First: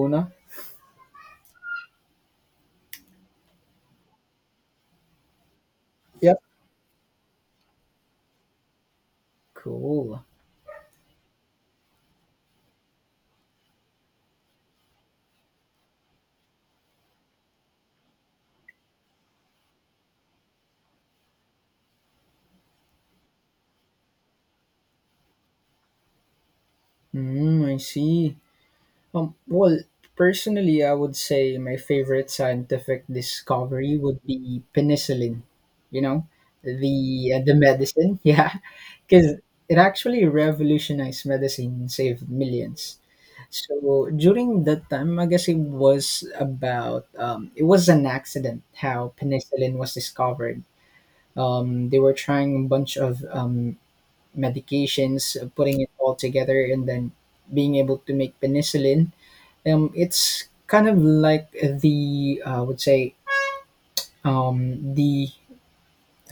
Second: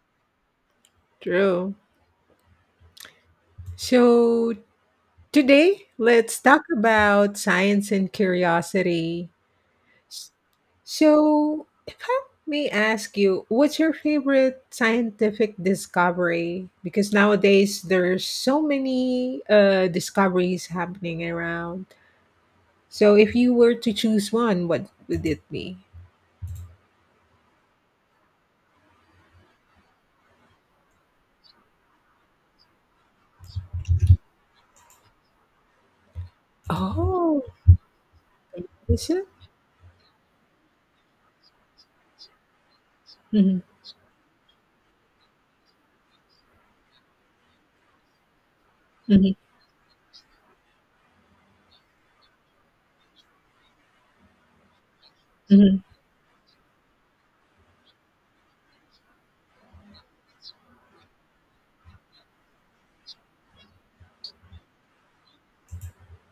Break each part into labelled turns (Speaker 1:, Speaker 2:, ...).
Speaker 1: Una.
Speaker 2: True. So today, let's
Speaker 1: Yep.
Speaker 2: talk about science and curiosity.
Speaker 1: Cool.
Speaker 2: S- So, if I may ask you, what's your favorite scientific discovery? Because nowadays there's so many discoveries happening around. So, if you were to choose one, what would it be?
Speaker 1: I see. Well, personally, I would say my favorite scientific discovery would be penicillin. You know, the uh,
Speaker 2: Oh,
Speaker 1: the medicine, yeah,
Speaker 2: is it?
Speaker 1: because it actually revolutionized medicine and saved millions.
Speaker 2: hmm
Speaker 1: So during that time, I guess it was about it was an accident how
Speaker 2: hmm
Speaker 1: penicillin was discovered. They were trying a bunch of medications,
Speaker 2: hmm
Speaker 1: putting it all together, and then being able to make penicillin. It's kind of like the, I would say, the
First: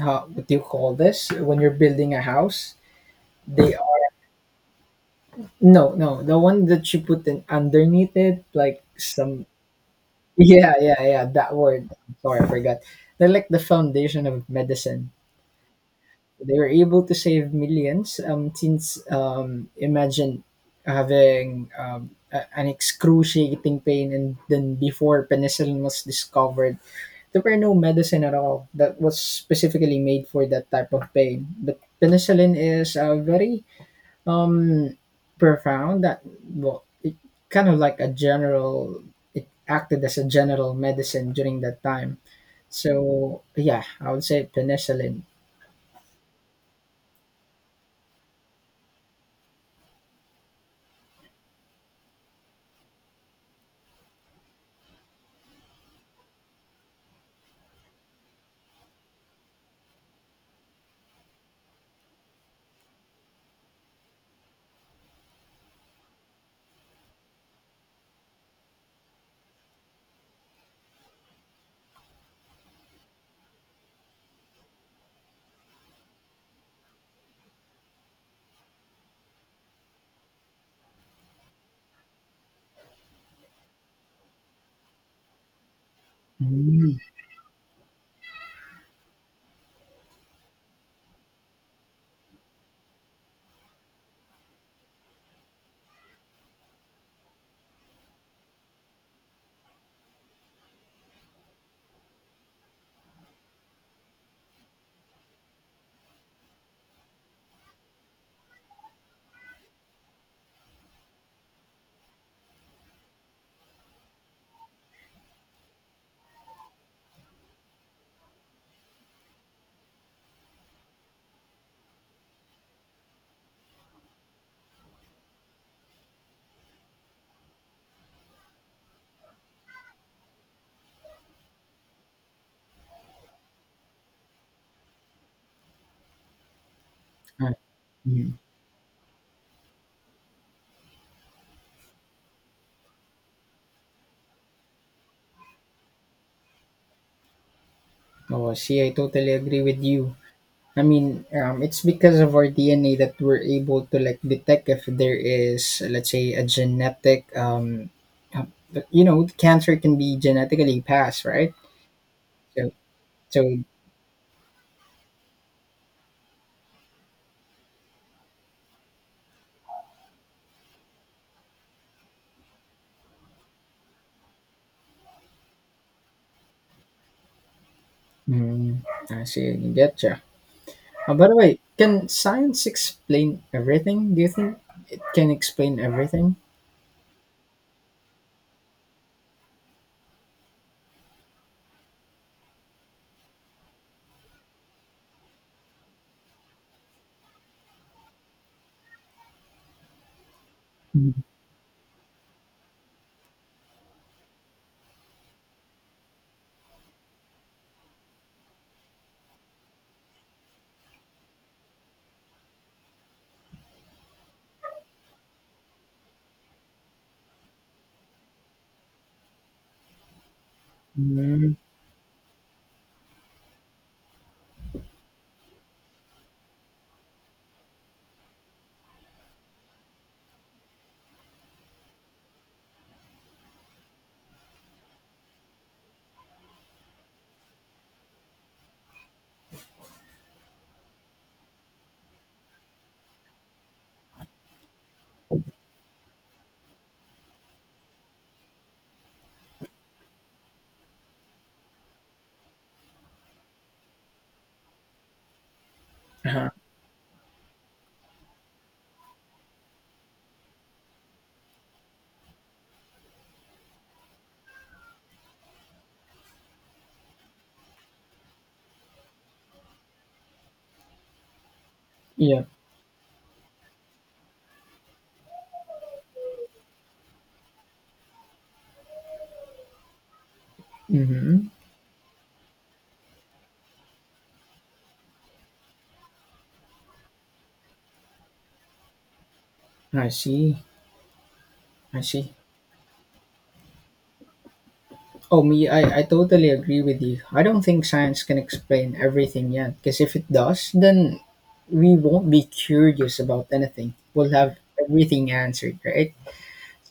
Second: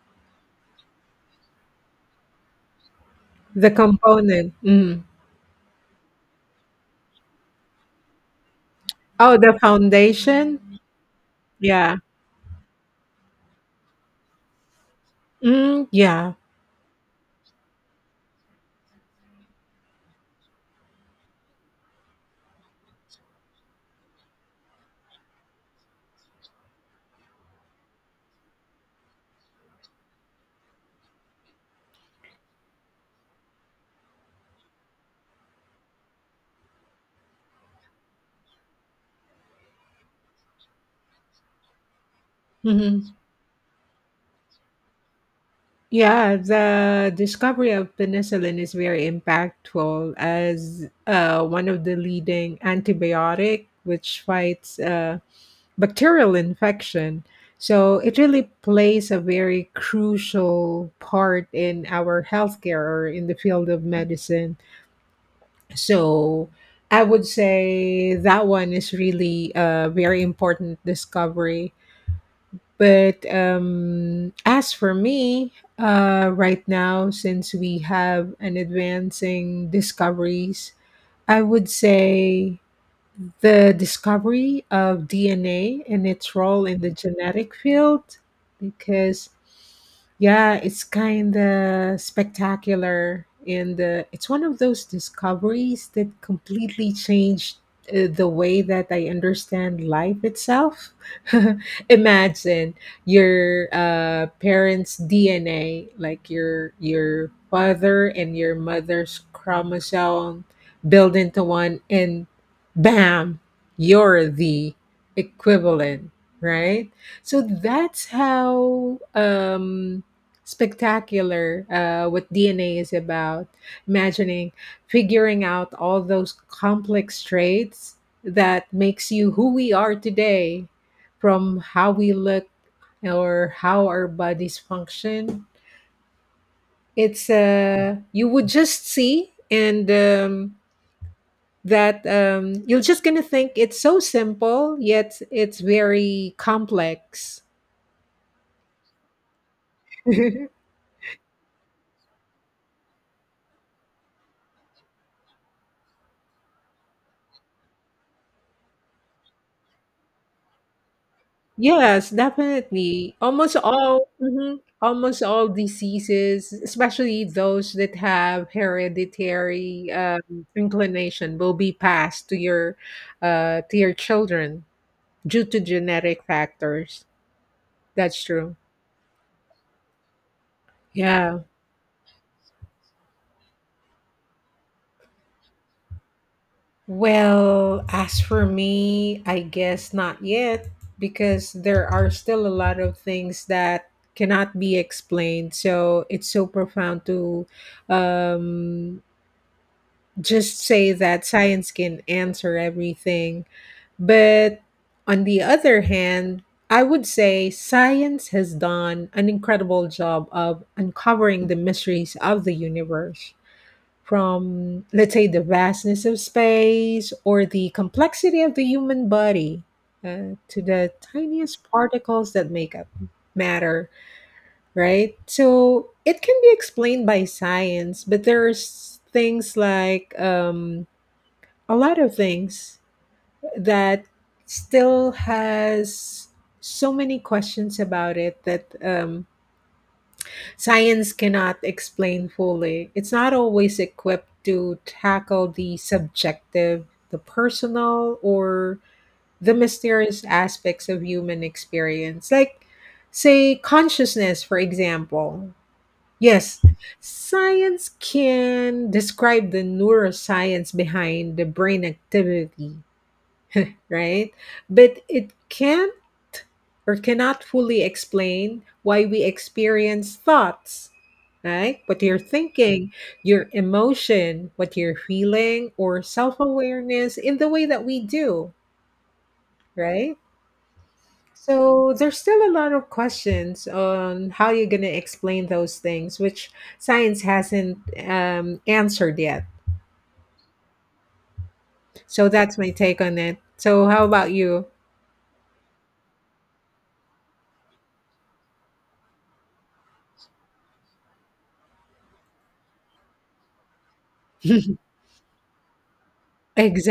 Speaker 1: what do you call this when you're building a house?
Speaker 2: The
Speaker 1: They are,
Speaker 2: component. Mhm.
Speaker 1: no, no, the one that you put in underneath it, like
Speaker 2: Oh,
Speaker 1: some.
Speaker 2: the
Speaker 1: Yeah,
Speaker 2: foundation.
Speaker 1: yeah, yeah, that word.
Speaker 2: Yeah.
Speaker 1: Sorry, I forgot. They're like the foundation of medicine.
Speaker 2: Mm, yeah.
Speaker 1: They were able to save millions, since imagine having an excruciating pain, and then before penicillin was discovered there were no medicine at all that was specifically made for that type of pain. But penicillin is a very um profound, that well, it kind of like a general. It acted as a general medicine during that time.
Speaker 2: hmm
Speaker 1: So yeah, I would say penicillin.
Speaker 2: Yeah, the discovery of penicillin is very impactful as one of the leading antibiotic which fights bacterial infection. So it really plays a very crucial part in our healthcare or in the field of medicine. So I would say that one is really a very important discovery. But as for me, right now, since we have an advancing discoveries, I would say the discovery of DNA and its role in the
Speaker 1: Mm.
Speaker 2: genetic field, because yeah, it's kind of spectacular and it's one of those discoveries that completely changed the way that I understand life itself. Imagine your parents' DNA, like your father and your mother's chromosome build into one and bam, you're the equivalent, right? So that's how spectacular what DNA is about. Imagining figuring out all those complex traits that makes you who we are today, from how we look or how our bodies function. It's you
Speaker 1: Mhm.
Speaker 2: would just see and that you're just gonna think it's so simple yet it's very complex.
Speaker 1: Oh, see, I totally agree with you. I mean, it's because of our DNA that we're able to like detect if there is, let's say, a genetic, uh, cancer can be genetically passed, right?
Speaker 2: Yes,
Speaker 1: So,
Speaker 2: definitely
Speaker 1: so,
Speaker 2: almost all, mhm, almost all diseases, especially those that have hereditary inclination will be passed to your children due to genetic factors. That's true,
Speaker 1: mm, I see, I get you. By the
Speaker 2: yeah.
Speaker 1: way, can science explain everything? Do you think it can explain everything?
Speaker 2: Well, as for me, I guess not yet, because there are still a lot of things that cannot be explained. So it's so profound to um, just say that science can answer everything. But on the other hand, I would say science has done an incredible job of uncovering the mysteries of the universe, from, let's say, the vastness of space or the complexity of the human body, to the
Speaker 1: Mm-hmm.
Speaker 2: tiniest particles that make up matter, right? So it can be explained by science, but there's things like, a lot of things that still has so many questions about it that science cannot explain fully. It's not always equipped to tackle the subjective, the personal, or the mysterious aspects of human experience. Like, say, consciousness, for example.
Speaker 1: Uh-huh.
Speaker 2: Yes, science can describe the neuroscience behind the brain activity, right? But it can't or cannot fully explain why we experience thoughts, right? What you're
Speaker 1: Yeah.
Speaker 2: thinking, your emotion, what you're feeling, or self awareness in the way that we do, right?
Speaker 1: Mm-hmm.
Speaker 2: So there's still a lot of questions on how you're going to explain those things, which science hasn't answered yet.
Speaker 1: I see. I
Speaker 2: So
Speaker 1: see.
Speaker 2: that's my take on it. So how about you?
Speaker 1: Oh, me, I totally agree with you. I don't think science can explain everything yet, because if it does, then we won't be curious about anything. We'll have everything answered, right?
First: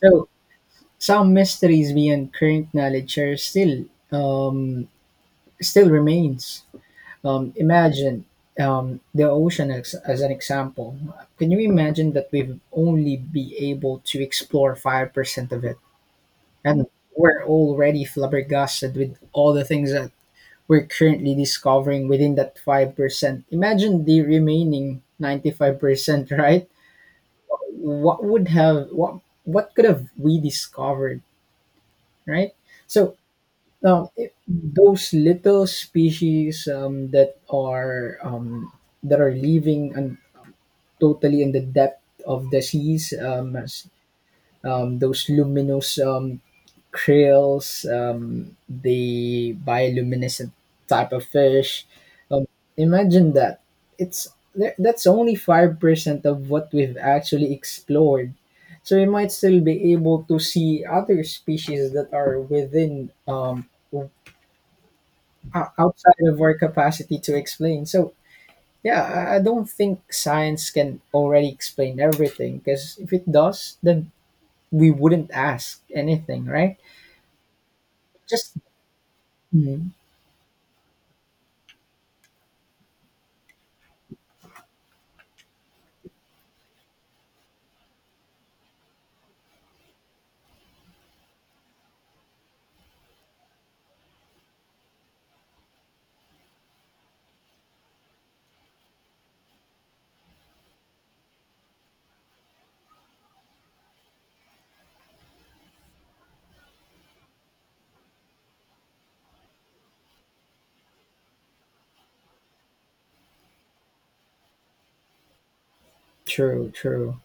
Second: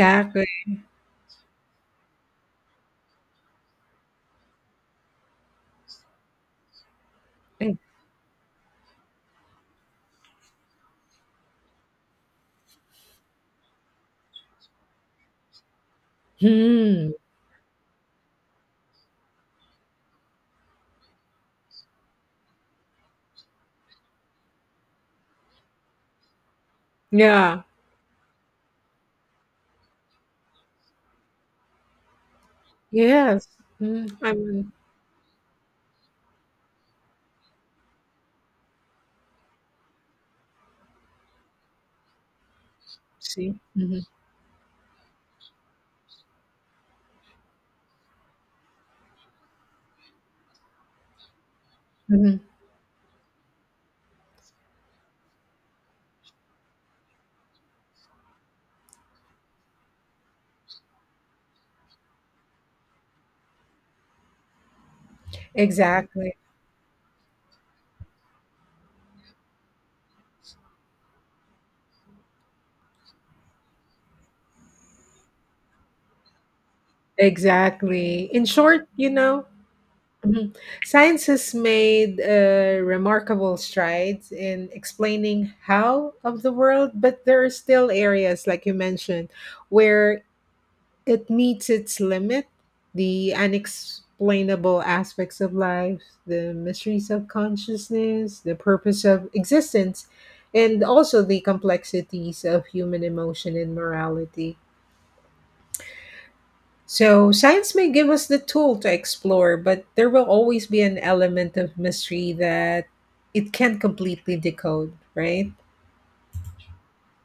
Speaker 1: So some mysteries beyond current knowledge are um, still remains. Imagine the ocean , as an example. Can you imagine that we've only be able to explore 5% of it, and
Speaker 2: Hmm.
Speaker 1: we're already flabbergasted with all the things that we're currently discovering within that 5%. Imagine the remaining 95%, right?
Speaker 2: Yeah.
Speaker 1: What could have we discovered, right? So
Speaker 2: Yes. Mm, I mean,
Speaker 1: those little species, that are living and totally in the depth of the seas,
Speaker 2: see. Mhm,
Speaker 1: those luminous, krills, the bioluminescent type of fish.
Speaker 2: mhm.
Speaker 1: Um, Imagine that. It's that's only 5% of what we've actually explored. So we might still be able to see other species that are within outside
Speaker 2: Exactly.
Speaker 1: of our capacity to explain. So yeah, I don't think science can already explain everything, because if it does, then we wouldn't ask anything, right?
Speaker 2: Exactly. In
Speaker 1: Just
Speaker 2: short,
Speaker 1: hmm,
Speaker 2: mhm, science has made remarkable strides in explaining how of the world, but there are still areas, like you mentioned, where it meets its limit. The unexplainable aspects of life, the mysteries of consciousness, the purpose of existence, and also the complexities of human emotion and morality. So, science may give us the tool to explore, but there will always be an element of mystery that it can't completely decode, right?
Speaker 1: True, true.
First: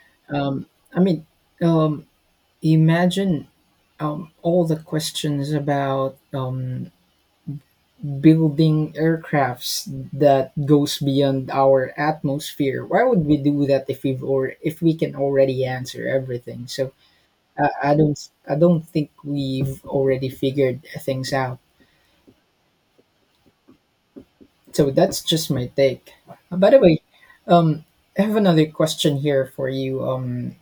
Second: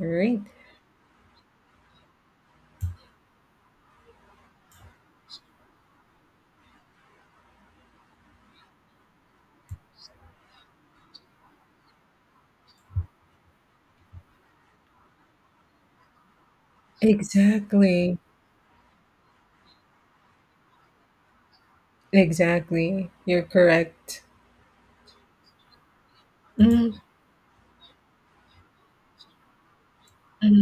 Speaker 2: All right.
Speaker 1: Um, I mean, um, imagine all the questions about building aircrafts that goes beyond our atmosphere. Why would we do that if we can already answer everything? So I don't
Speaker 2: Exactly.
Speaker 1: think we've already figured things out.
Speaker 2: Exactly. You're correct.
Speaker 1: So that's just my take. By the
Speaker 2: Mm-hmm.
Speaker 1: way, um, I have another question here for you.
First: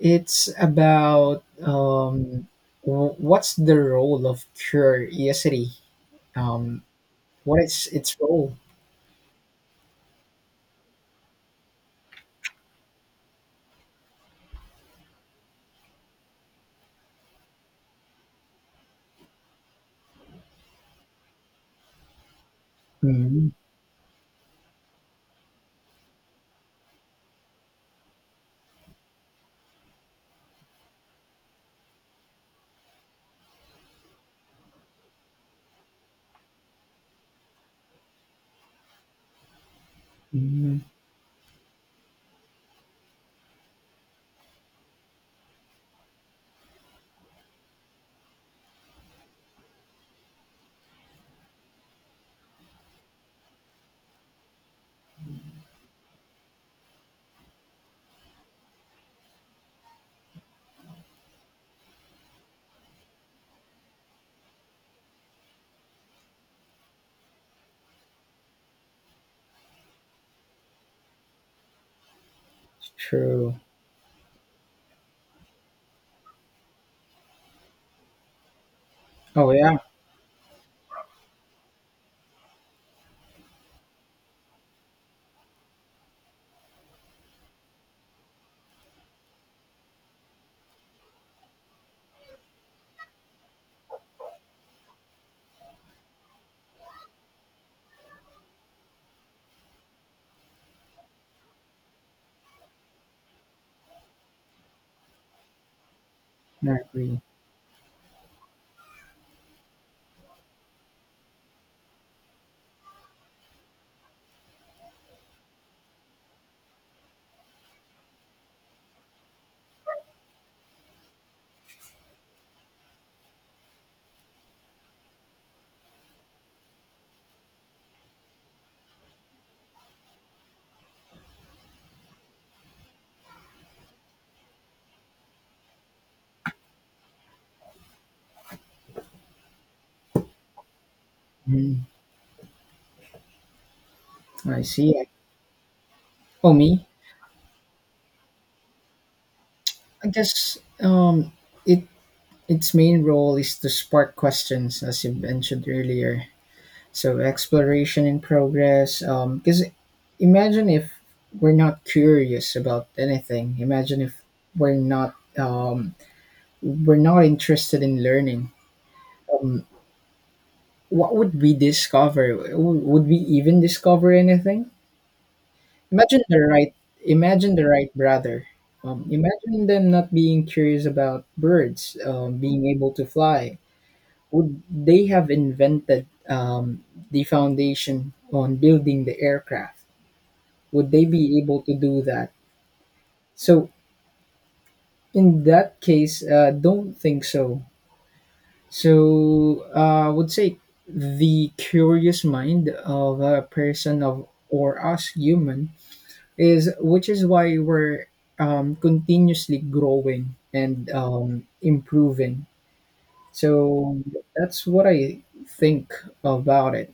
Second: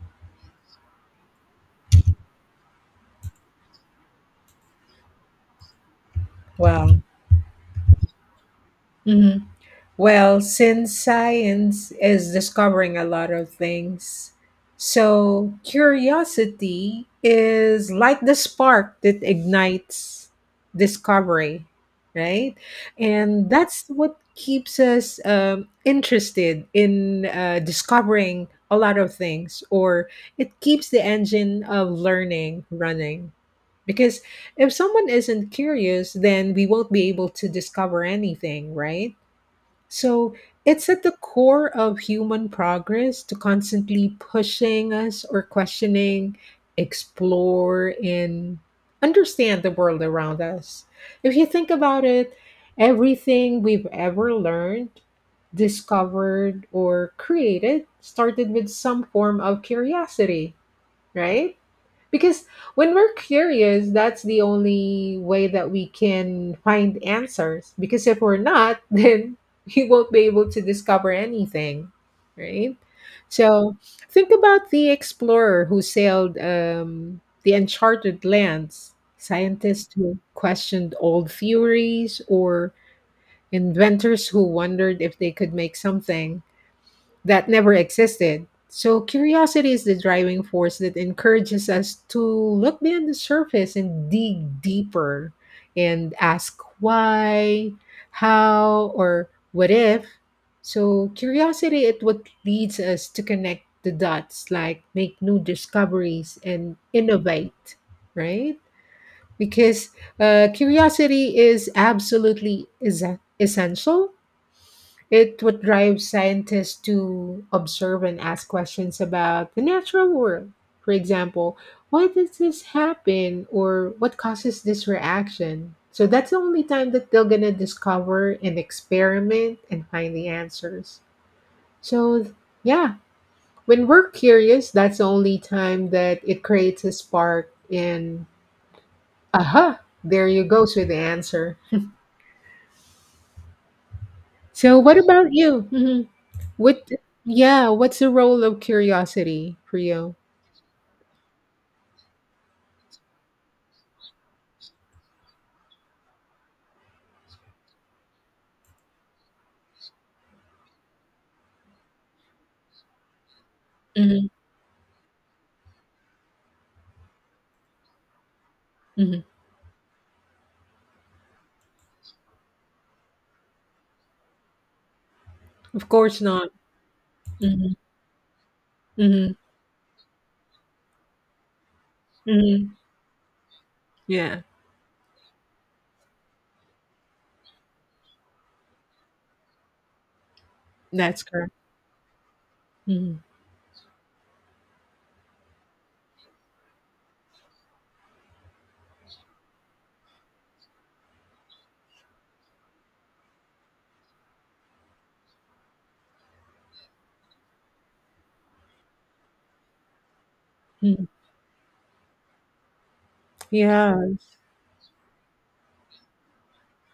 Speaker 1: It's about what's the role of curiosity? Um,
Speaker 2: Wow.
Speaker 1: what is its role?
Speaker 2: Mhm. Well, since science is discovering a lot of things, so curiosity is like the spark that ignites discovery, right? And
Speaker 1: mm
Speaker 2: that's what keeps us interested in discovering a lot of things, or it keeps the engine of learning running. Because if someone isn't curious, then we won't be able to discover anything, right? So
Speaker 1: mm,
Speaker 2: it's at the core of human progress to constantly pushing us or questioning, explore, and understand the world around us. If you think about it, everything we've ever learned, discovered, or created started with some form of curiosity, right? Because when we're curious, that's the only way that we can find answers. Because if we're not, then we won't be able to discover anything, right?
Speaker 1: True.
Speaker 2: So think about the explorer who sailed the uncharted lands,
Speaker 1: Oh yeah,
Speaker 2: scientists who questioned old theories, or inventors who wondered if they could make something that never existed. So, curiosity is the driving force that encourages us to look beyond the surface and dig deeper and ask why, how, or what if. So, curiosity is what leads us to connect the dots, like make new discoveries
Speaker 1: I
Speaker 2: and
Speaker 1: agree.
Speaker 2: innovate, right? Because curiosity is absolutely essential. It would drive scientists to observe and ask questions about the natural world. For example, why does this happen or what causes this reaction? So that's the only time that they're gonna discover and experiment and find the answers. So yeah, when we're curious, that's the only time that it creates a spark in, aha, there you go with the answer.
Speaker 1: mm I
Speaker 2: So
Speaker 1: see.
Speaker 2: what about you? Mhm.
Speaker 1: Oh, me,
Speaker 2: What yeah, what's the role of curiosity for
Speaker 1: I
Speaker 2: you?
Speaker 1: guess it its main role is to spark questions, as you mentioned earlier. So exploration in progress. Because imagine if we're not curious about anything. Imagine if
Speaker 2: Mhm,
Speaker 1: we're not um, we're not interested in learning.
Speaker 2: mhm.
Speaker 1: Um, what would we discover? Would we even discover anything?
Speaker 2: Of course
Speaker 1: Imagine the
Speaker 2: not.
Speaker 1: right, imagine the
Speaker 2: Mhm,
Speaker 1: right brother.
Speaker 2: mhm,
Speaker 1: Imagine them not being curious about birds, being
Speaker 2: mhm.
Speaker 1: able to fly.
Speaker 2: Yeah,
Speaker 1: Would they have invented the foundation on building the aircraft? Would they
Speaker 2: that's
Speaker 1: be
Speaker 2: correct.
Speaker 1: able to do that?
Speaker 2: Mhm,
Speaker 1: So in that case, don't think so. So I would say the curious mind of a person of or us human is, which is why we're continuously growing and
Speaker 2: mhm.
Speaker 1: improving.
Speaker 2: Yeah,
Speaker 1: So that's what I think about it.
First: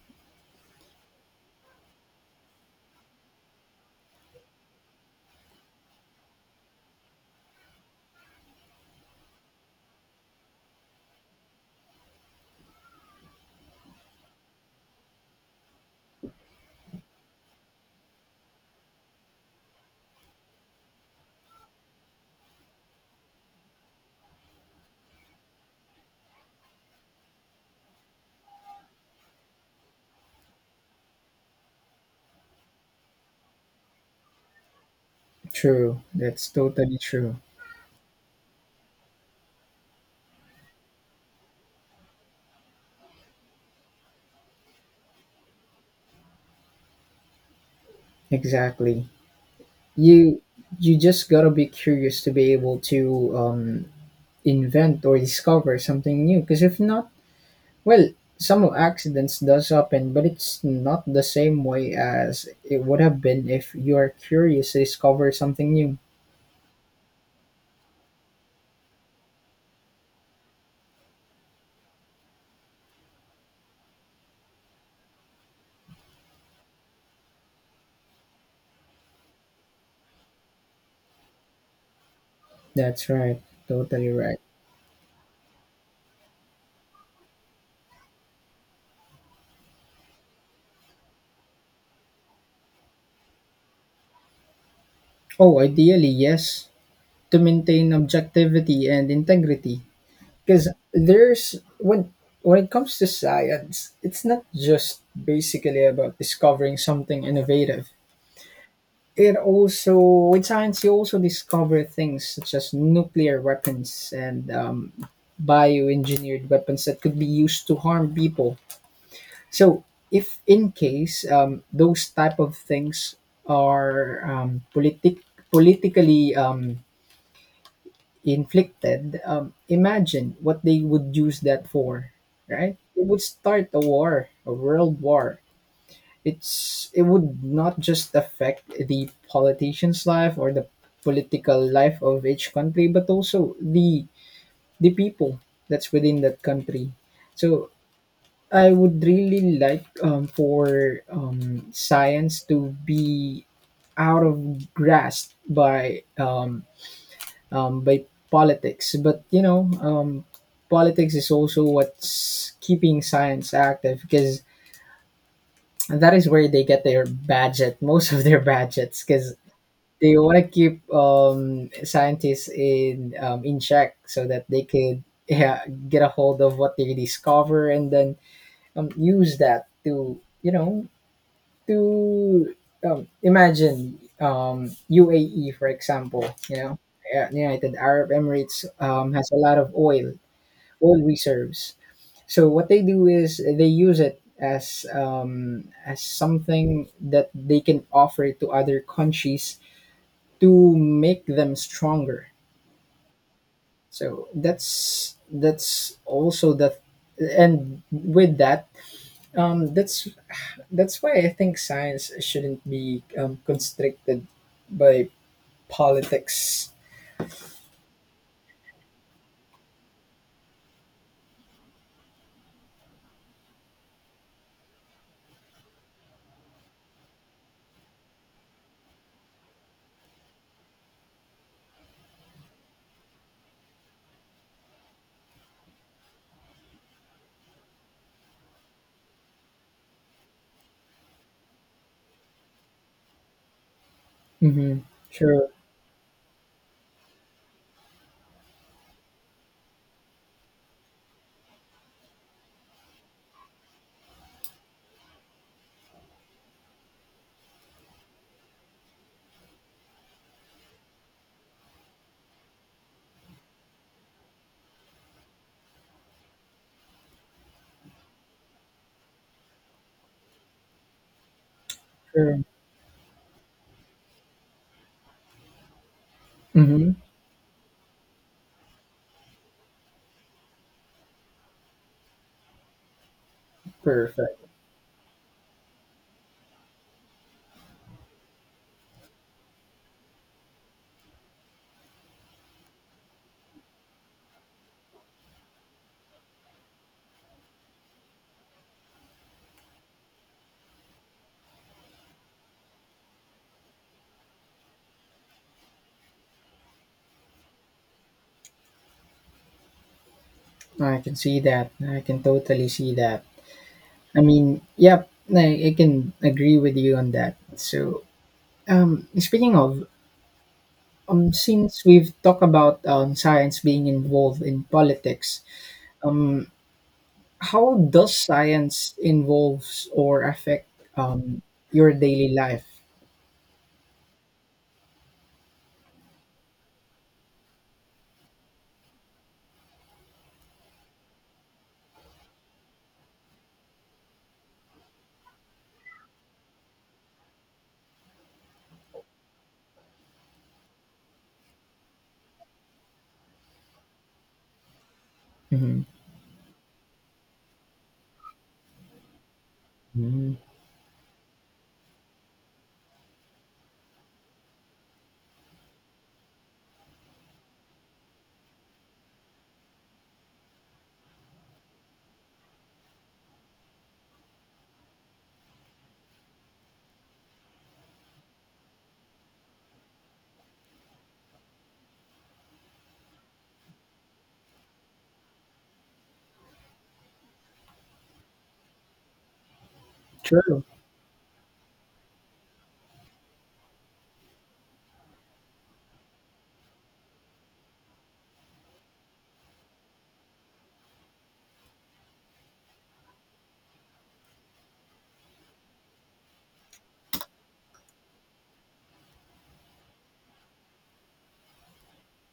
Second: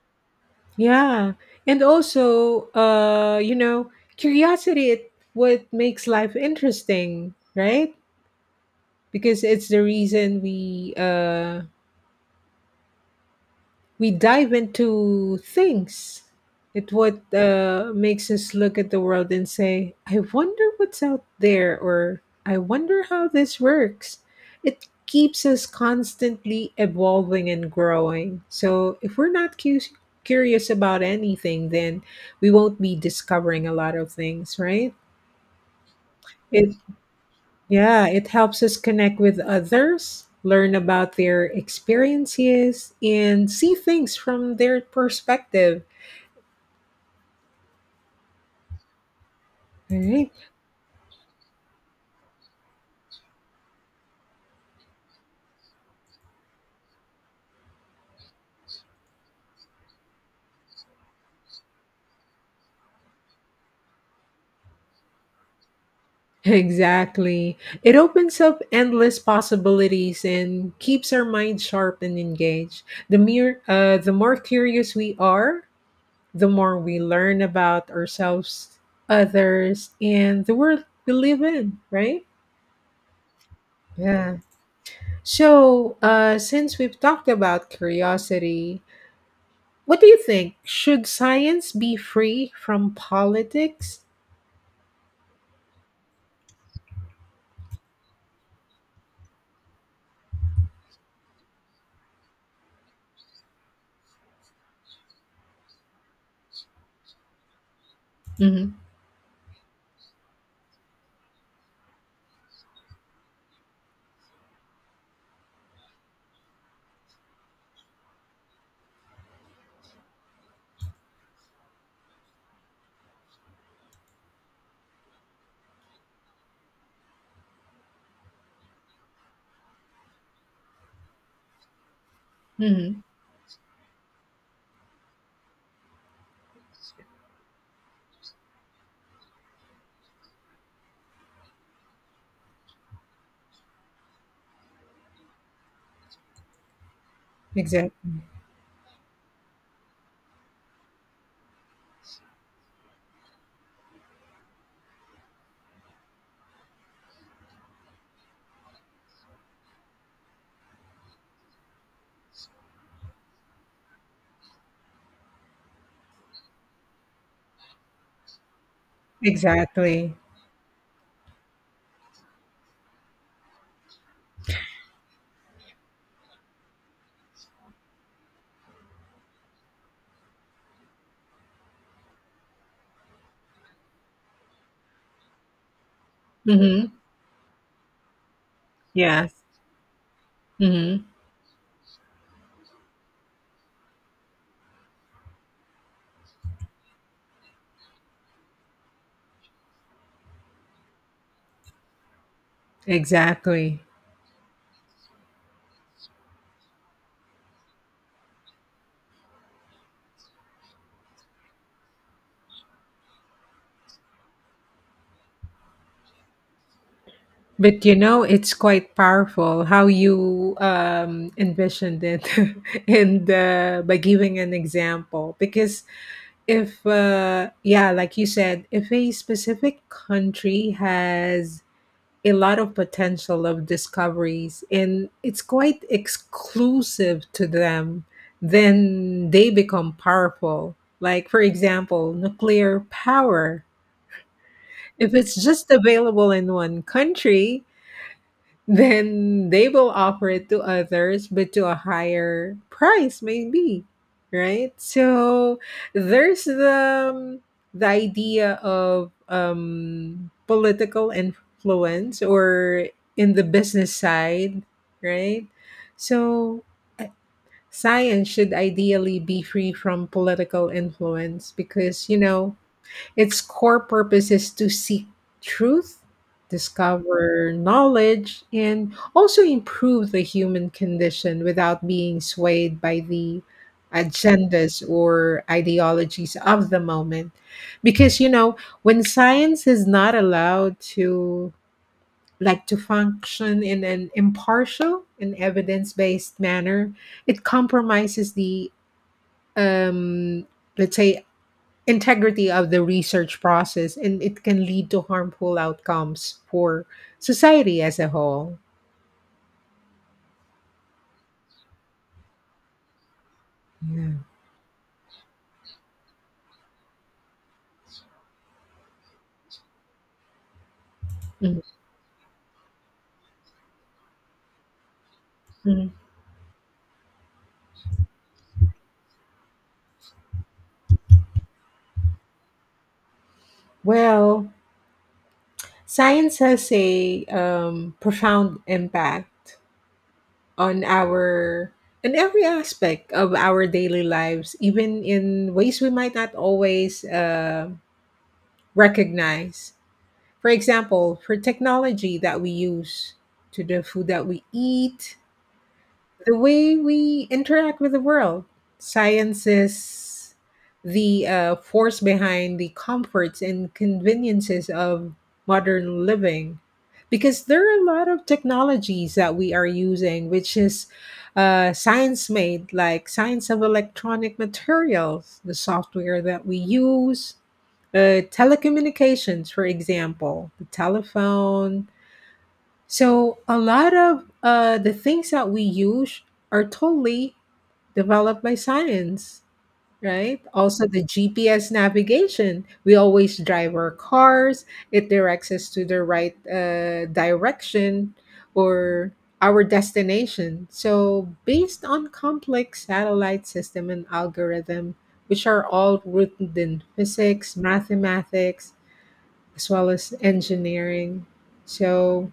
Speaker 2: yeah. And also, you know, curiosity it what makes life interesting, right? Because it's the reason we dive into things. It what makes us look at the world and say, "I wonder what's out there," or "I wonder how this works." It keeps us constantly evolving and growing. So if we're not curious about anything, then we won't be discovering a lot of things, right?
Speaker 1: True. That's
Speaker 2: It
Speaker 1: totally true.
Speaker 2: yeah, it helps us connect with others, learn about their experiences, and see things from their perspective.
Speaker 1: Exactly.
Speaker 2: Right?
Speaker 1: You you just gotta be curious to be able to invent or discover something new. Because if not, well, some accidents does happen, but it's not the same way as it would have been if you are curious to discover something new.
Speaker 2: Exactly. It opens up endless possibilities and keeps our mind sharp and engaged. The mere the more curious we are, the more we learn about ourselves, others, and the world we live in, right?
Speaker 1: That's right. Totally
Speaker 2: Yeah.
Speaker 1: right.
Speaker 2: So, since we've talked about curiosity, what do you think? Should science be free from politics?
Speaker 1: Oh, ideally, yes, to maintain objectivity and integrity. Because there's when it comes to science, it's not just basically about discovering something innovative.
Speaker 2: Mm-hmm.
Speaker 1: It also, with science, you also discover things such as nuclear weapons and bioengineered weapons that could be used to harm people. So, if in case those type of things are politically inflicted, imagine what they would use that for, right?
Speaker 2: Mm-hmm.
Speaker 1: It would start a world war. It would not just affect the politician's life or the political life of each country, but also the people that's within that country. So
Speaker 2: Exactly.
Speaker 1: I would really like for science to be out of grasp by politics. But politics is also what's keeping science active, because and that is where they get their budget, most of their budgets, because
Speaker 2: Exactly.
Speaker 1: they want to keep scientists in check so that they could, yeah, get a hold of what they discover, and then use that to, to imagine UAE, for example, you know,
Speaker 2: Mm-hmm.
Speaker 1: yeah, United Arab Emirates has
Speaker 2: Yes.
Speaker 1: a lot of oil
Speaker 2: hmm
Speaker 1: reserves. So what they do is they use it as something that they can offer to other countries to make them stronger.
Speaker 2: Exactly.
Speaker 1: So that's also the, and with that, that's why I think science shouldn't be constricted by politics.
Speaker 2: But you know, it's quite powerful how you envisioned it, and by giving an example. Because if, yeah, like you said, if a specific country has a lot of potential of discoveries and it's quite exclusive to them, then they become powerful. Like, for example, nuclear power.
Speaker 1: Mm-hmm.
Speaker 2: If it's
Speaker 1: Sure.
Speaker 2: just available in one country, then they will offer it to others, but to a higher price, maybe. Right? So there's the idea of political influence or in the business side, right? So eh, science should ideally be free from political influence because you
Speaker 1: Sure.
Speaker 2: know its core purpose is to seek truth,
Speaker 1: Mm-hmm.
Speaker 2: discover knowledge, and also improve the human condition without being swayed by the
Speaker 1: Perfect.
Speaker 2: agendas or ideologies of the moment. Because, you know, when science is not allowed to like to function in an impartial and evidence-based manner, it compromises the um let's say integrity of the research process, and it can lead to harmful outcomes for society as a whole.
Speaker 1: I can see that. I can totally see that.
Speaker 2: Yeah.
Speaker 1: I mean, yep, I can agree with you on that. So, speaking of, since we've talked about science being involved in politics,
Speaker 2: Mhm.
Speaker 1: um, how does science involves or affect um, your daily life?
Speaker 2: Well, science has a profound impact on our on every aspect of our daily lives, even in ways we might not always recognize. For example, for technology that we use, to the food that we eat,
Speaker 1: hmm
Speaker 2: the way we interact with the world. Science
Speaker 1: Mm,
Speaker 2: is the force behind the comforts and conveniences of modern living. Because there are a lot of technologies that we are using, which is science made, like science of electronic materials, the software that we use, telecommunications, for example, the telephone, so a lot of the things that we use are totally developed by science, right?
Speaker 1: true.
Speaker 2: Also, the GPS navigation. We always drive our cars, it directs us to the right direction or our destination. So, based on complex satellite system and algorithm, which are all rooted in physics, mathematics, as well as engineering. So,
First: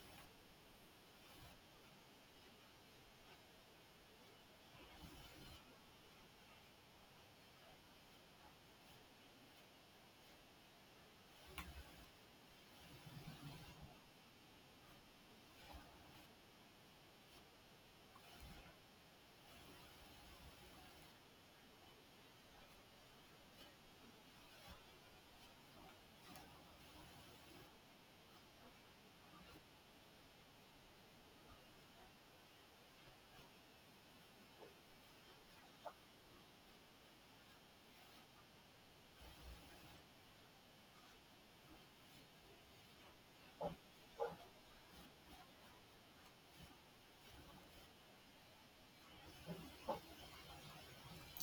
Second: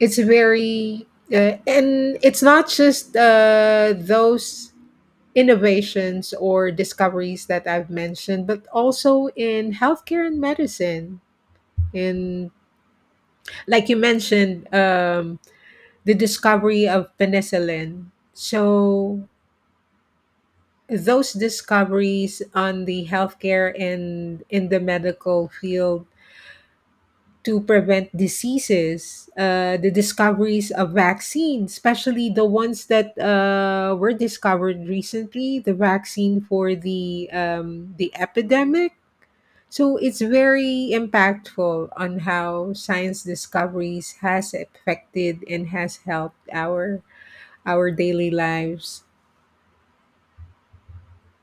Speaker 2: it's very and it's not just those innovations or discoveries that I've mentioned, but also in healthcare and medicine. In, like you mentioned, the discovery of penicillin. So those discoveries on the healthcare and in the medical field to prevent diseases, the discoveries of vaccines, especially the ones that were discovered recently, the vaccine for the epidemic. So it's very impactful on how science discoveries has affected and has helped our daily lives.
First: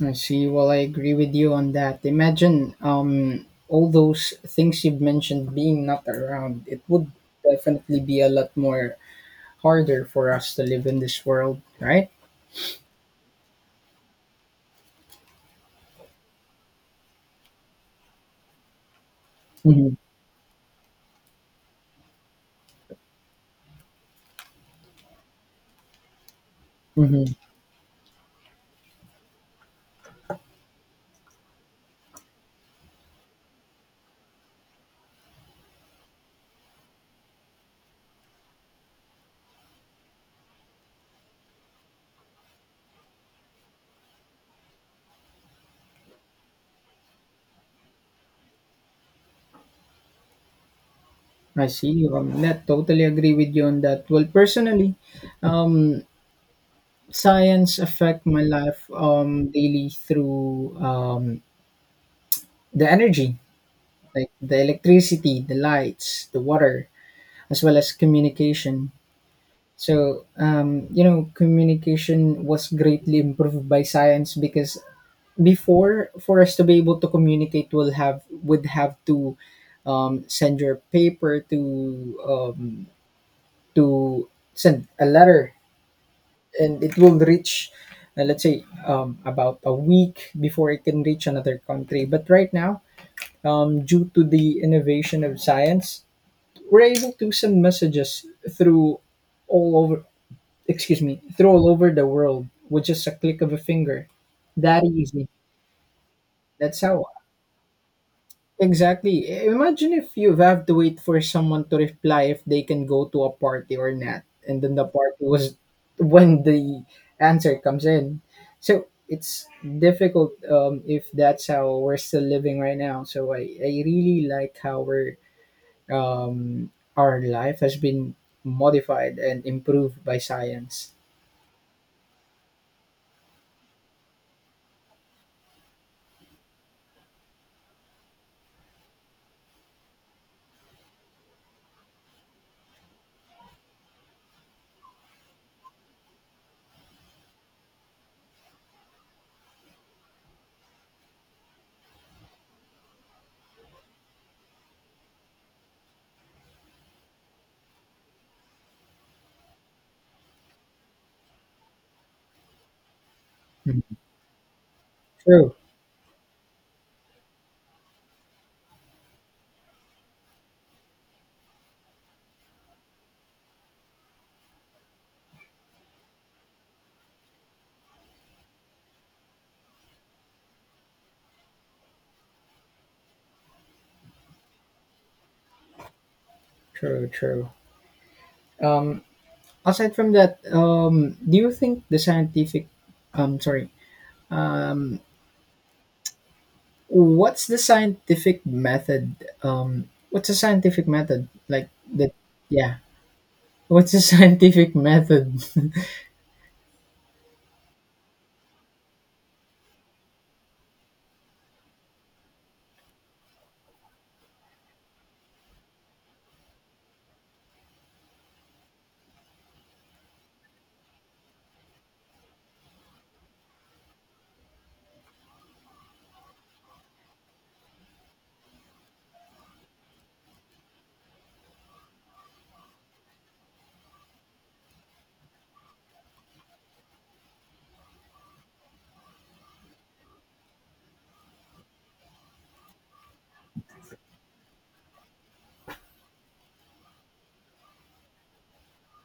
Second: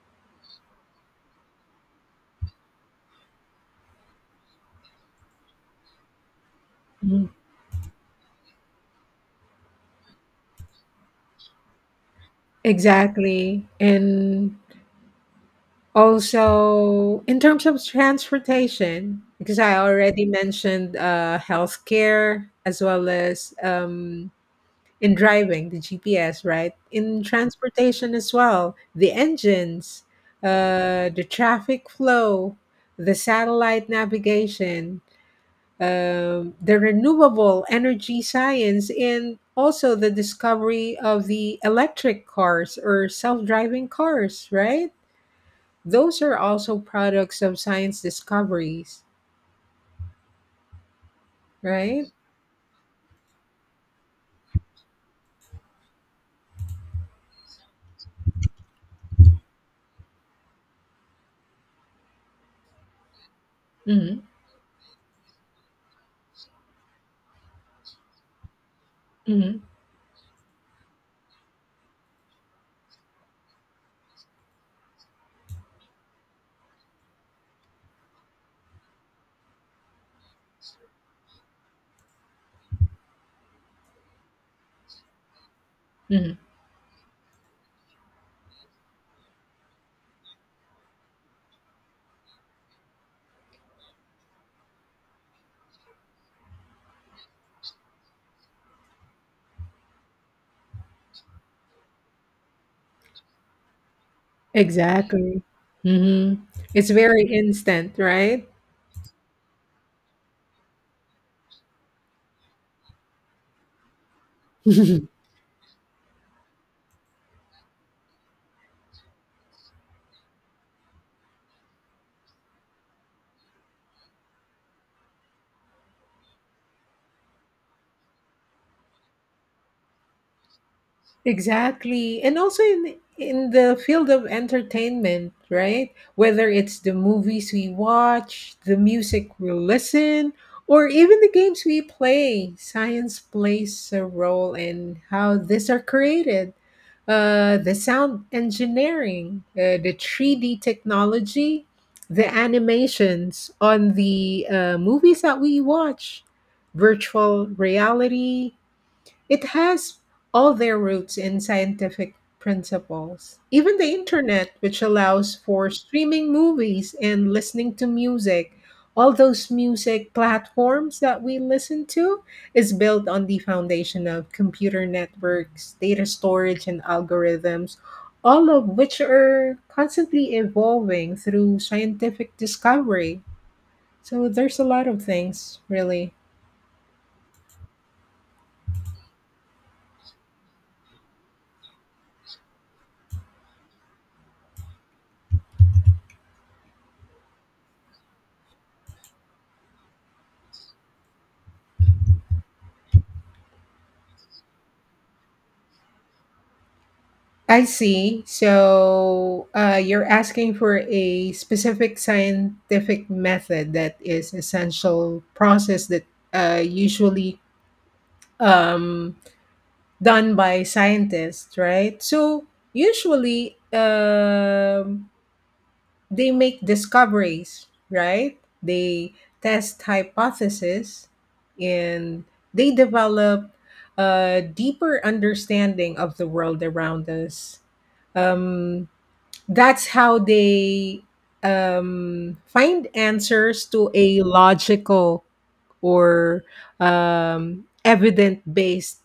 Speaker 1: I see. Well, I agree with you on that. Imagine all those things you've mentioned being not around. It would
Speaker 2: Mhm.
Speaker 1: definitely be a lot more harder for us to live in this world, right?
Speaker 2: Exactly. And also, in terms of transportation, because I
Speaker 1: Mhm.
Speaker 2: already mentioned healthcare as well as in driving, the GPS, right? In
Speaker 1: Mhm.
Speaker 2: transportation as well, the engines, the traffic flow, the satellite navigation, the renewable energy science, and also the discovery of the electric cars or self driving cars, right? Those are also products of science discoveries,
Speaker 1: I see you
Speaker 2: right?
Speaker 1: that. Totally agree with you on that. Well, personally, science affect my life daily through the energy,
Speaker 2: hmm
Speaker 1: like the electricity, the lights, the water, as well as communication.
Speaker 2: hmm
Speaker 1: So communication was greatly improved by science, because before, for us to be able to communicate, we'll have would have to send your paper to, send a letter,
Speaker 2: hmm
Speaker 1: and it will reach, let's say, about a week before it can reach another country. But right now, due to the innovation of science, we're able to send messages all over through all over the world with just a click of a finger. That easy,
Speaker 2: Exactly. hmm
Speaker 1: that's
Speaker 2: It's
Speaker 1: how.
Speaker 2: very instant, right?
Speaker 1: Exactly. Imagine if you have to wait for someone to reply if they can go to a party or not, and then the party was when the answer comes in. So it's difficult if that's how we're still living right now. So I really like how um, our life has been modified and improved by science.
Speaker 2: Exactly. And also in the field of entertainment, right? Whether it's the movies we watch, the music we listen, or even the games we play, science plays a role in how these are created. The sound engineering, the 3D technology, the animations on the movies that we watch, virtual reality, it has all their roots in scientific principles. Even the
Speaker 1: Mhm.
Speaker 2: internet, which allows
Speaker 1: True,
Speaker 2: for streaming movies and listening to music, all those music platforms that we listen to is built on the foundation of computer networks, data storage, and algorithms, all of which are constantly evolving through scientific discovery. So there's a lot of things, really.
Speaker 1: true, true. Um, Aside from that, do you think the um, sorry, um, what's the scientific method? What's the scientific method? Like that, yeah. What's the scientific method?
Speaker 2: I see. So you're asking for a specific scientific method that is essential process that usually um, done by scientists, right? So usually they make discoveries, right? They test hypotheses and they develop a deeper understanding of the world around us. Um, that's how they find answers to a logical or evident based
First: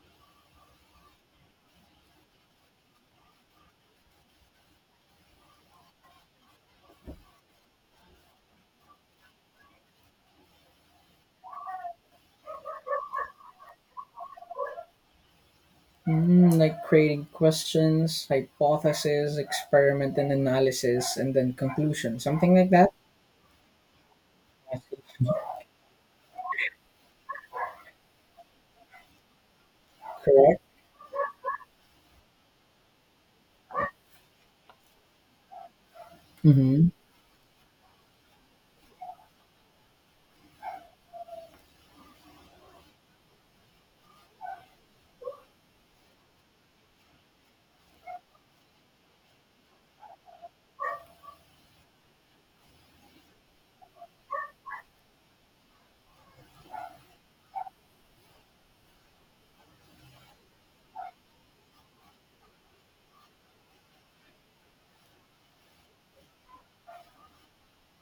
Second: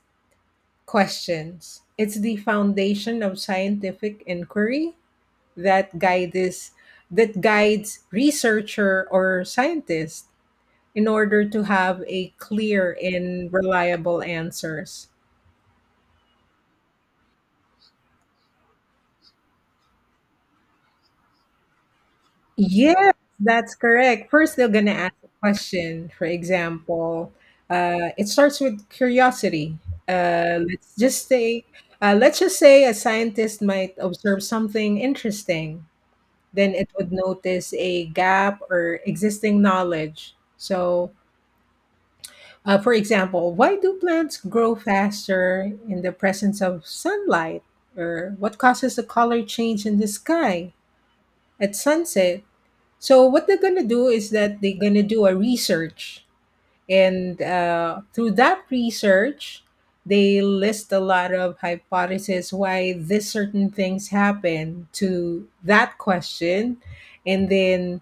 Speaker 2: questions. It's the foundation of scientific inquiry that guides that guides researcher or scientist in order to have a clear and reliable answers.
Speaker 1: Mm, like creating questions, hypothesis, experiment and analysis, and then conclusion. Something like that.
Speaker 2: Yes, that's correct. First, they're
Speaker 1: I
Speaker 2: going to ask
Speaker 1: think,
Speaker 2: a question. For example, it starts with curiosity.
Speaker 1: correct?
Speaker 2: Uh, let's just say, let's just say a scientist might observe something interesting. Then
Speaker 1: Mm-hmm.
Speaker 2: it would notice a gap or existing knowledge. So, for example, why do plants grow faster in the presence of sunlight? Or what causes the color change in the sky at sunset? So what they're gonna do is that they're gonna do a research, and through that research, they list a lot of hypotheses why this certain things happen to that question, and then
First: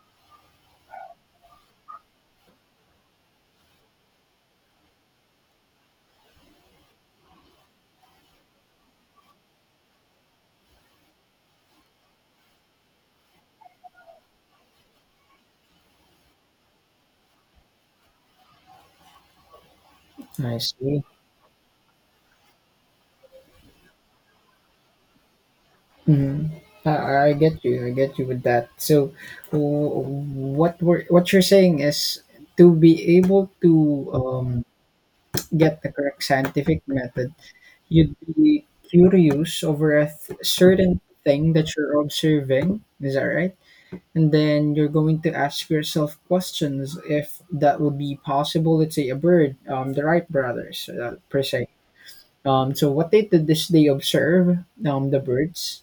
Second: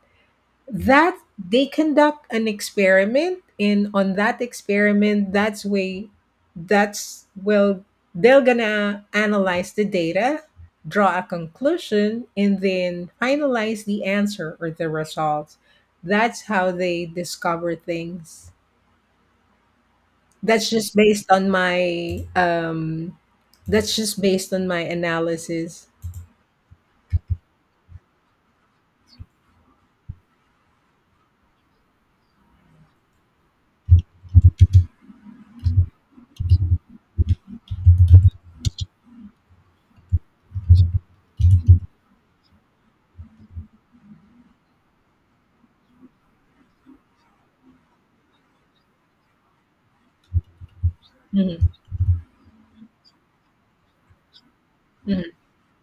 Speaker 2: that they conduct an experiment, and on that experiment that's well they're gonna analyze the data, draw a conclusion, and then finalize the answer or the results. That's how they discover things.
Speaker 1: I
Speaker 2: that's just
Speaker 1: see.
Speaker 2: based on my um that's just based on my analysis.
Speaker 1: Mm-hmm. I get you. I get you with that. So, w- what we're what you're saying is, to be able to um, get the correct scientific method, you'd be curious over a certain thing that you're observing, is that right? And then you're going to ask yourself questions if that would be possible. Let's say a bird, the Wright brothers, per
Speaker 2: Mhm,
Speaker 1: se. So what they did is they observe the
Speaker 2: mhm.
Speaker 1: birds,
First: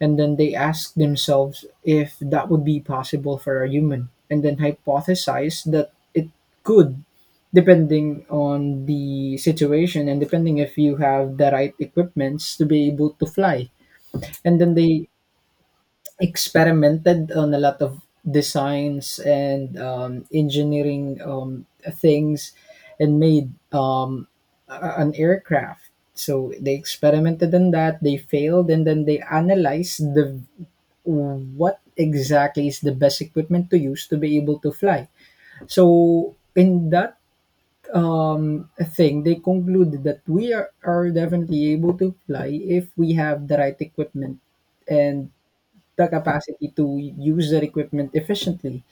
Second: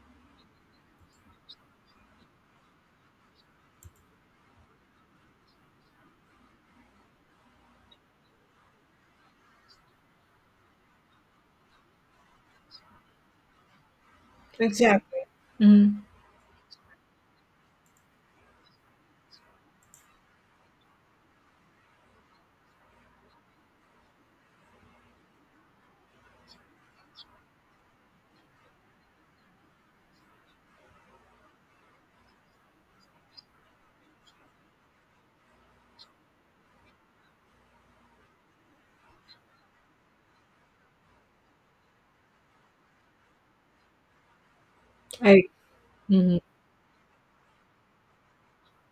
Speaker 1: and then they ask themselves if that would be possible for a human, and then hypothesize that it could, depending on the situation and depending if you have the right equipments to be able to fly. And then they
Speaker 2: Exactly. Mhm.
Speaker 1: experimented on a lot of designs and engineering things, and made an aircraft. So they experimented on that, they failed, and then they analyzed the what exactly is the best equipment to use to be able to fly. So in that thing, they concluded that we are definitely able to fly if we have the right equipment and
Speaker 2: I
Speaker 1: the
Speaker 2: mhm.
Speaker 1: capacity to use their equipment efficiently.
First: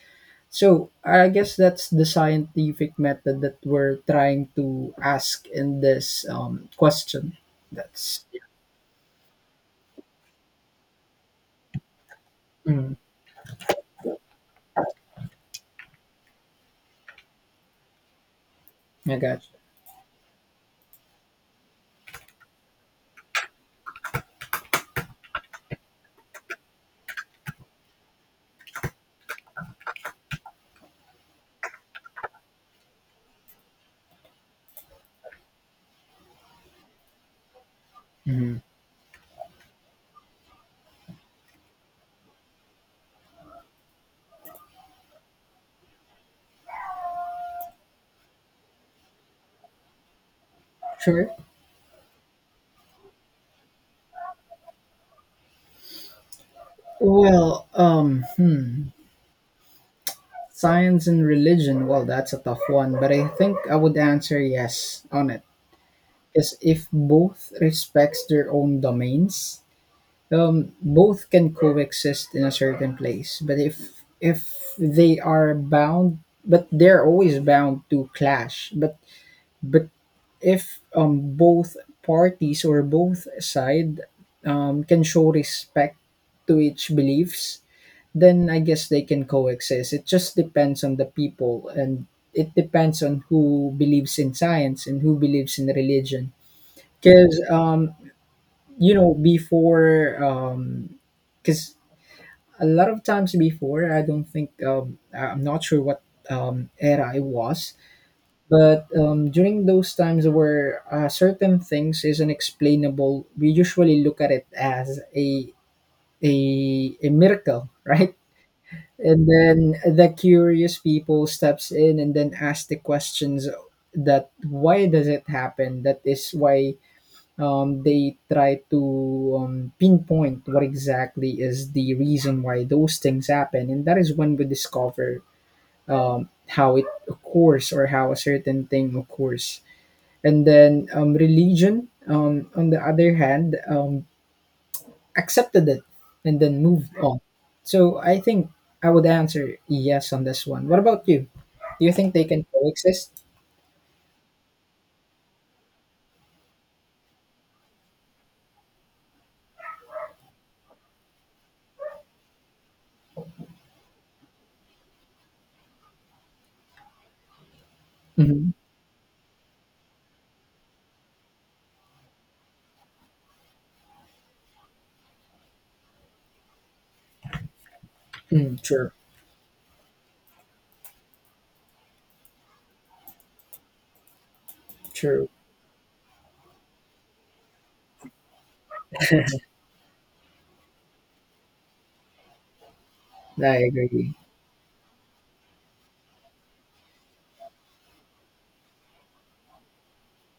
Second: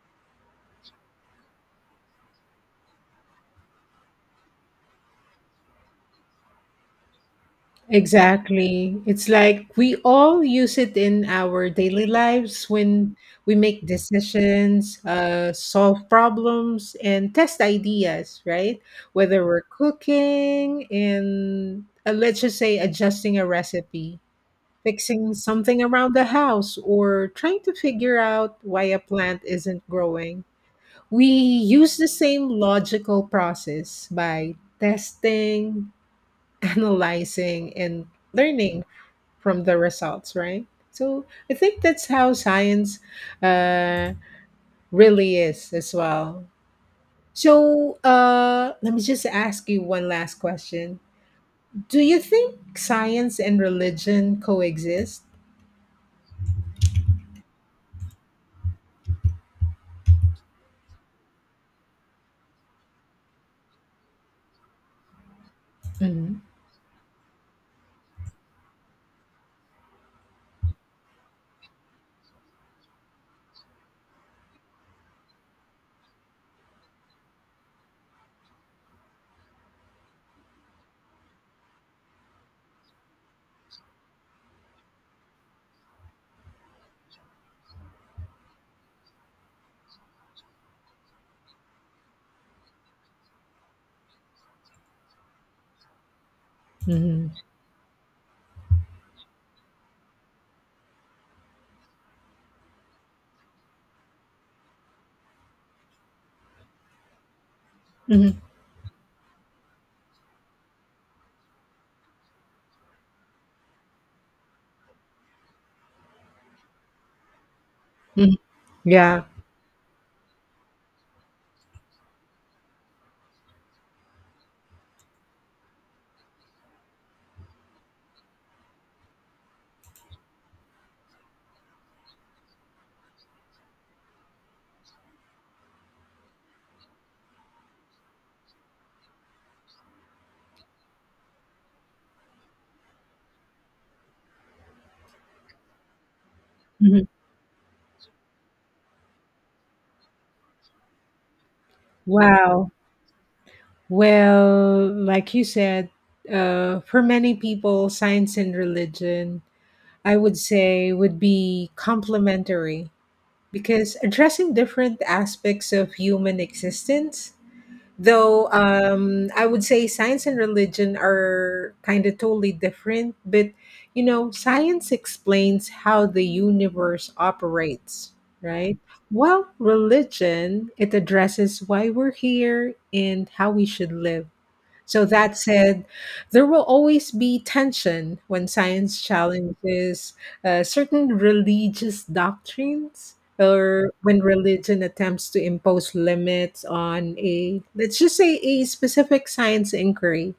Speaker 1: So I guess that's the scientific method that we're trying to ask in this question. That's
Speaker 2: Exactly. It's like we all use it in our daily lives
Speaker 1: mm,
Speaker 2: when we make decisions, solve problems, and test ideas, right?
Speaker 1: I got
Speaker 2: Whether
Speaker 1: you.
Speaker 2: we're cooking and, let's just say, adjusting a recipe, fixing something around the house, or trying to figure out why a plant isn't growing. We use the same logical process by testing, analyzing, and learning from the results, right? So I think that's how science uh, really is as well. So let me just ask you one last question.
Speaker 1: Sure.
Speaker 2: Do you think science and religion coexist?
Speaker 1: Well, science and religion. Well, that's a tough one, but I think I would answer yes on it.
Speaker 2: Hmm.
Speaker 1: Because if both respects their own domains, both can coexist in a certain place, but if they are bound, but they're always bound to clash. But if both parties or both side can show respect to each beliefs, then I guess they can coexist. It just depends on the people, and it depends on who believes in science and who believes in religion.
Speaker 2: Hmm.
Speaker 1: Because before, because a lot of times before, I don't think, I'm not sure what era I was,
Speaker 2: Hmm.
Speaker 1: but during those times where certain things is unexplainable, we usually look at it as a miracle, right,
Speaker 2: Hmm. Yeah.
Speaker 1: and then the curious people steps in and then ask the questions that why does it happen. That is why they try to pinpoint what exactly is the reason why those things happen, and that is when we discover how it occurs or how a certain thing occurs. And then religion, on the other hand, accepted it and then moved
Speaker 2: Mhm.
Speaker 1: on. So I think I would answer yes on this one. What about you, do you think they can
Speaker 2: Wow.
Speaker 1: coexist?
Speaker 2: Well, like you said, for many people, science and religion, I would say, would be complementary, because addressing different aspects of human existence, though
Speaker 1: Mm-hmm.
Speaker 2: I would say science and religion are kind of totally different. But you know, science explains how the universe operates, right,
Speaker 1: True,
Speaker 2: while religion, it addresses why we're here and how we should live. So
Speaker 1: true.
Speaker 2: that said, there will always be tension when science challenges certain religious doctrines,
Speaker 1: I
Speaker 2: or
Speaker 1: agree,
Speaker 2: when religion attempts to impose limits on a, let's just say, a specific science inquiry.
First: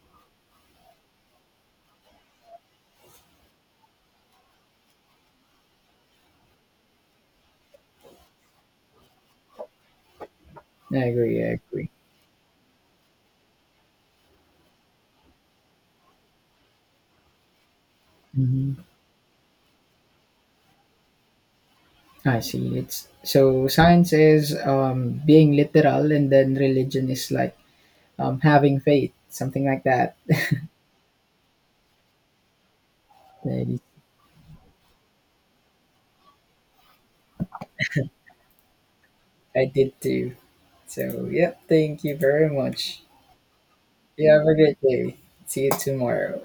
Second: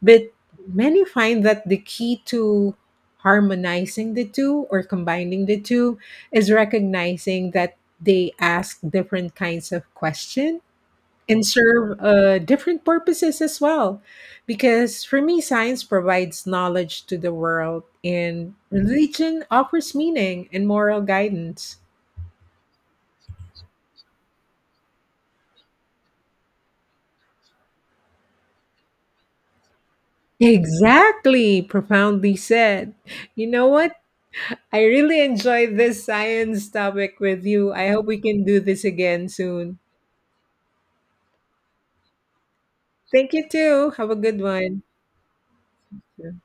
Speaker 2: But many find that the key to harmonizing the two or combining the two is recognizing that they ask different kinds of questions
Speaker 1: I agree,
Speaker 2: and
Speaker 1: I agree.
Speaker 2: serve different purposes as well. Because for me, science provides knowledge to the world, and
Speaker 1: Mhm.
Speaker 2: religion offers meaning and moral guidance.
Speaker 1: I see. It's so science is being literal, and then religion is like having faith, something like that.
Speaker 2: Exactly, profoundly said. You know
Speaker 1: Maybe
Speaker 2: what? I really enjoyed this science topic with you. I hope we can do this again
Speaker 1: I
Speaker 2: soon.
Speaker 1: did too. So, yeah, thank you very much.
Speaker 2: Thank you, too. Have a
Speaker 1: You
Speaker 2: good
Speaker 1: have a great
Speaker 2: one.
Speaker 1: day. See you tomorrow.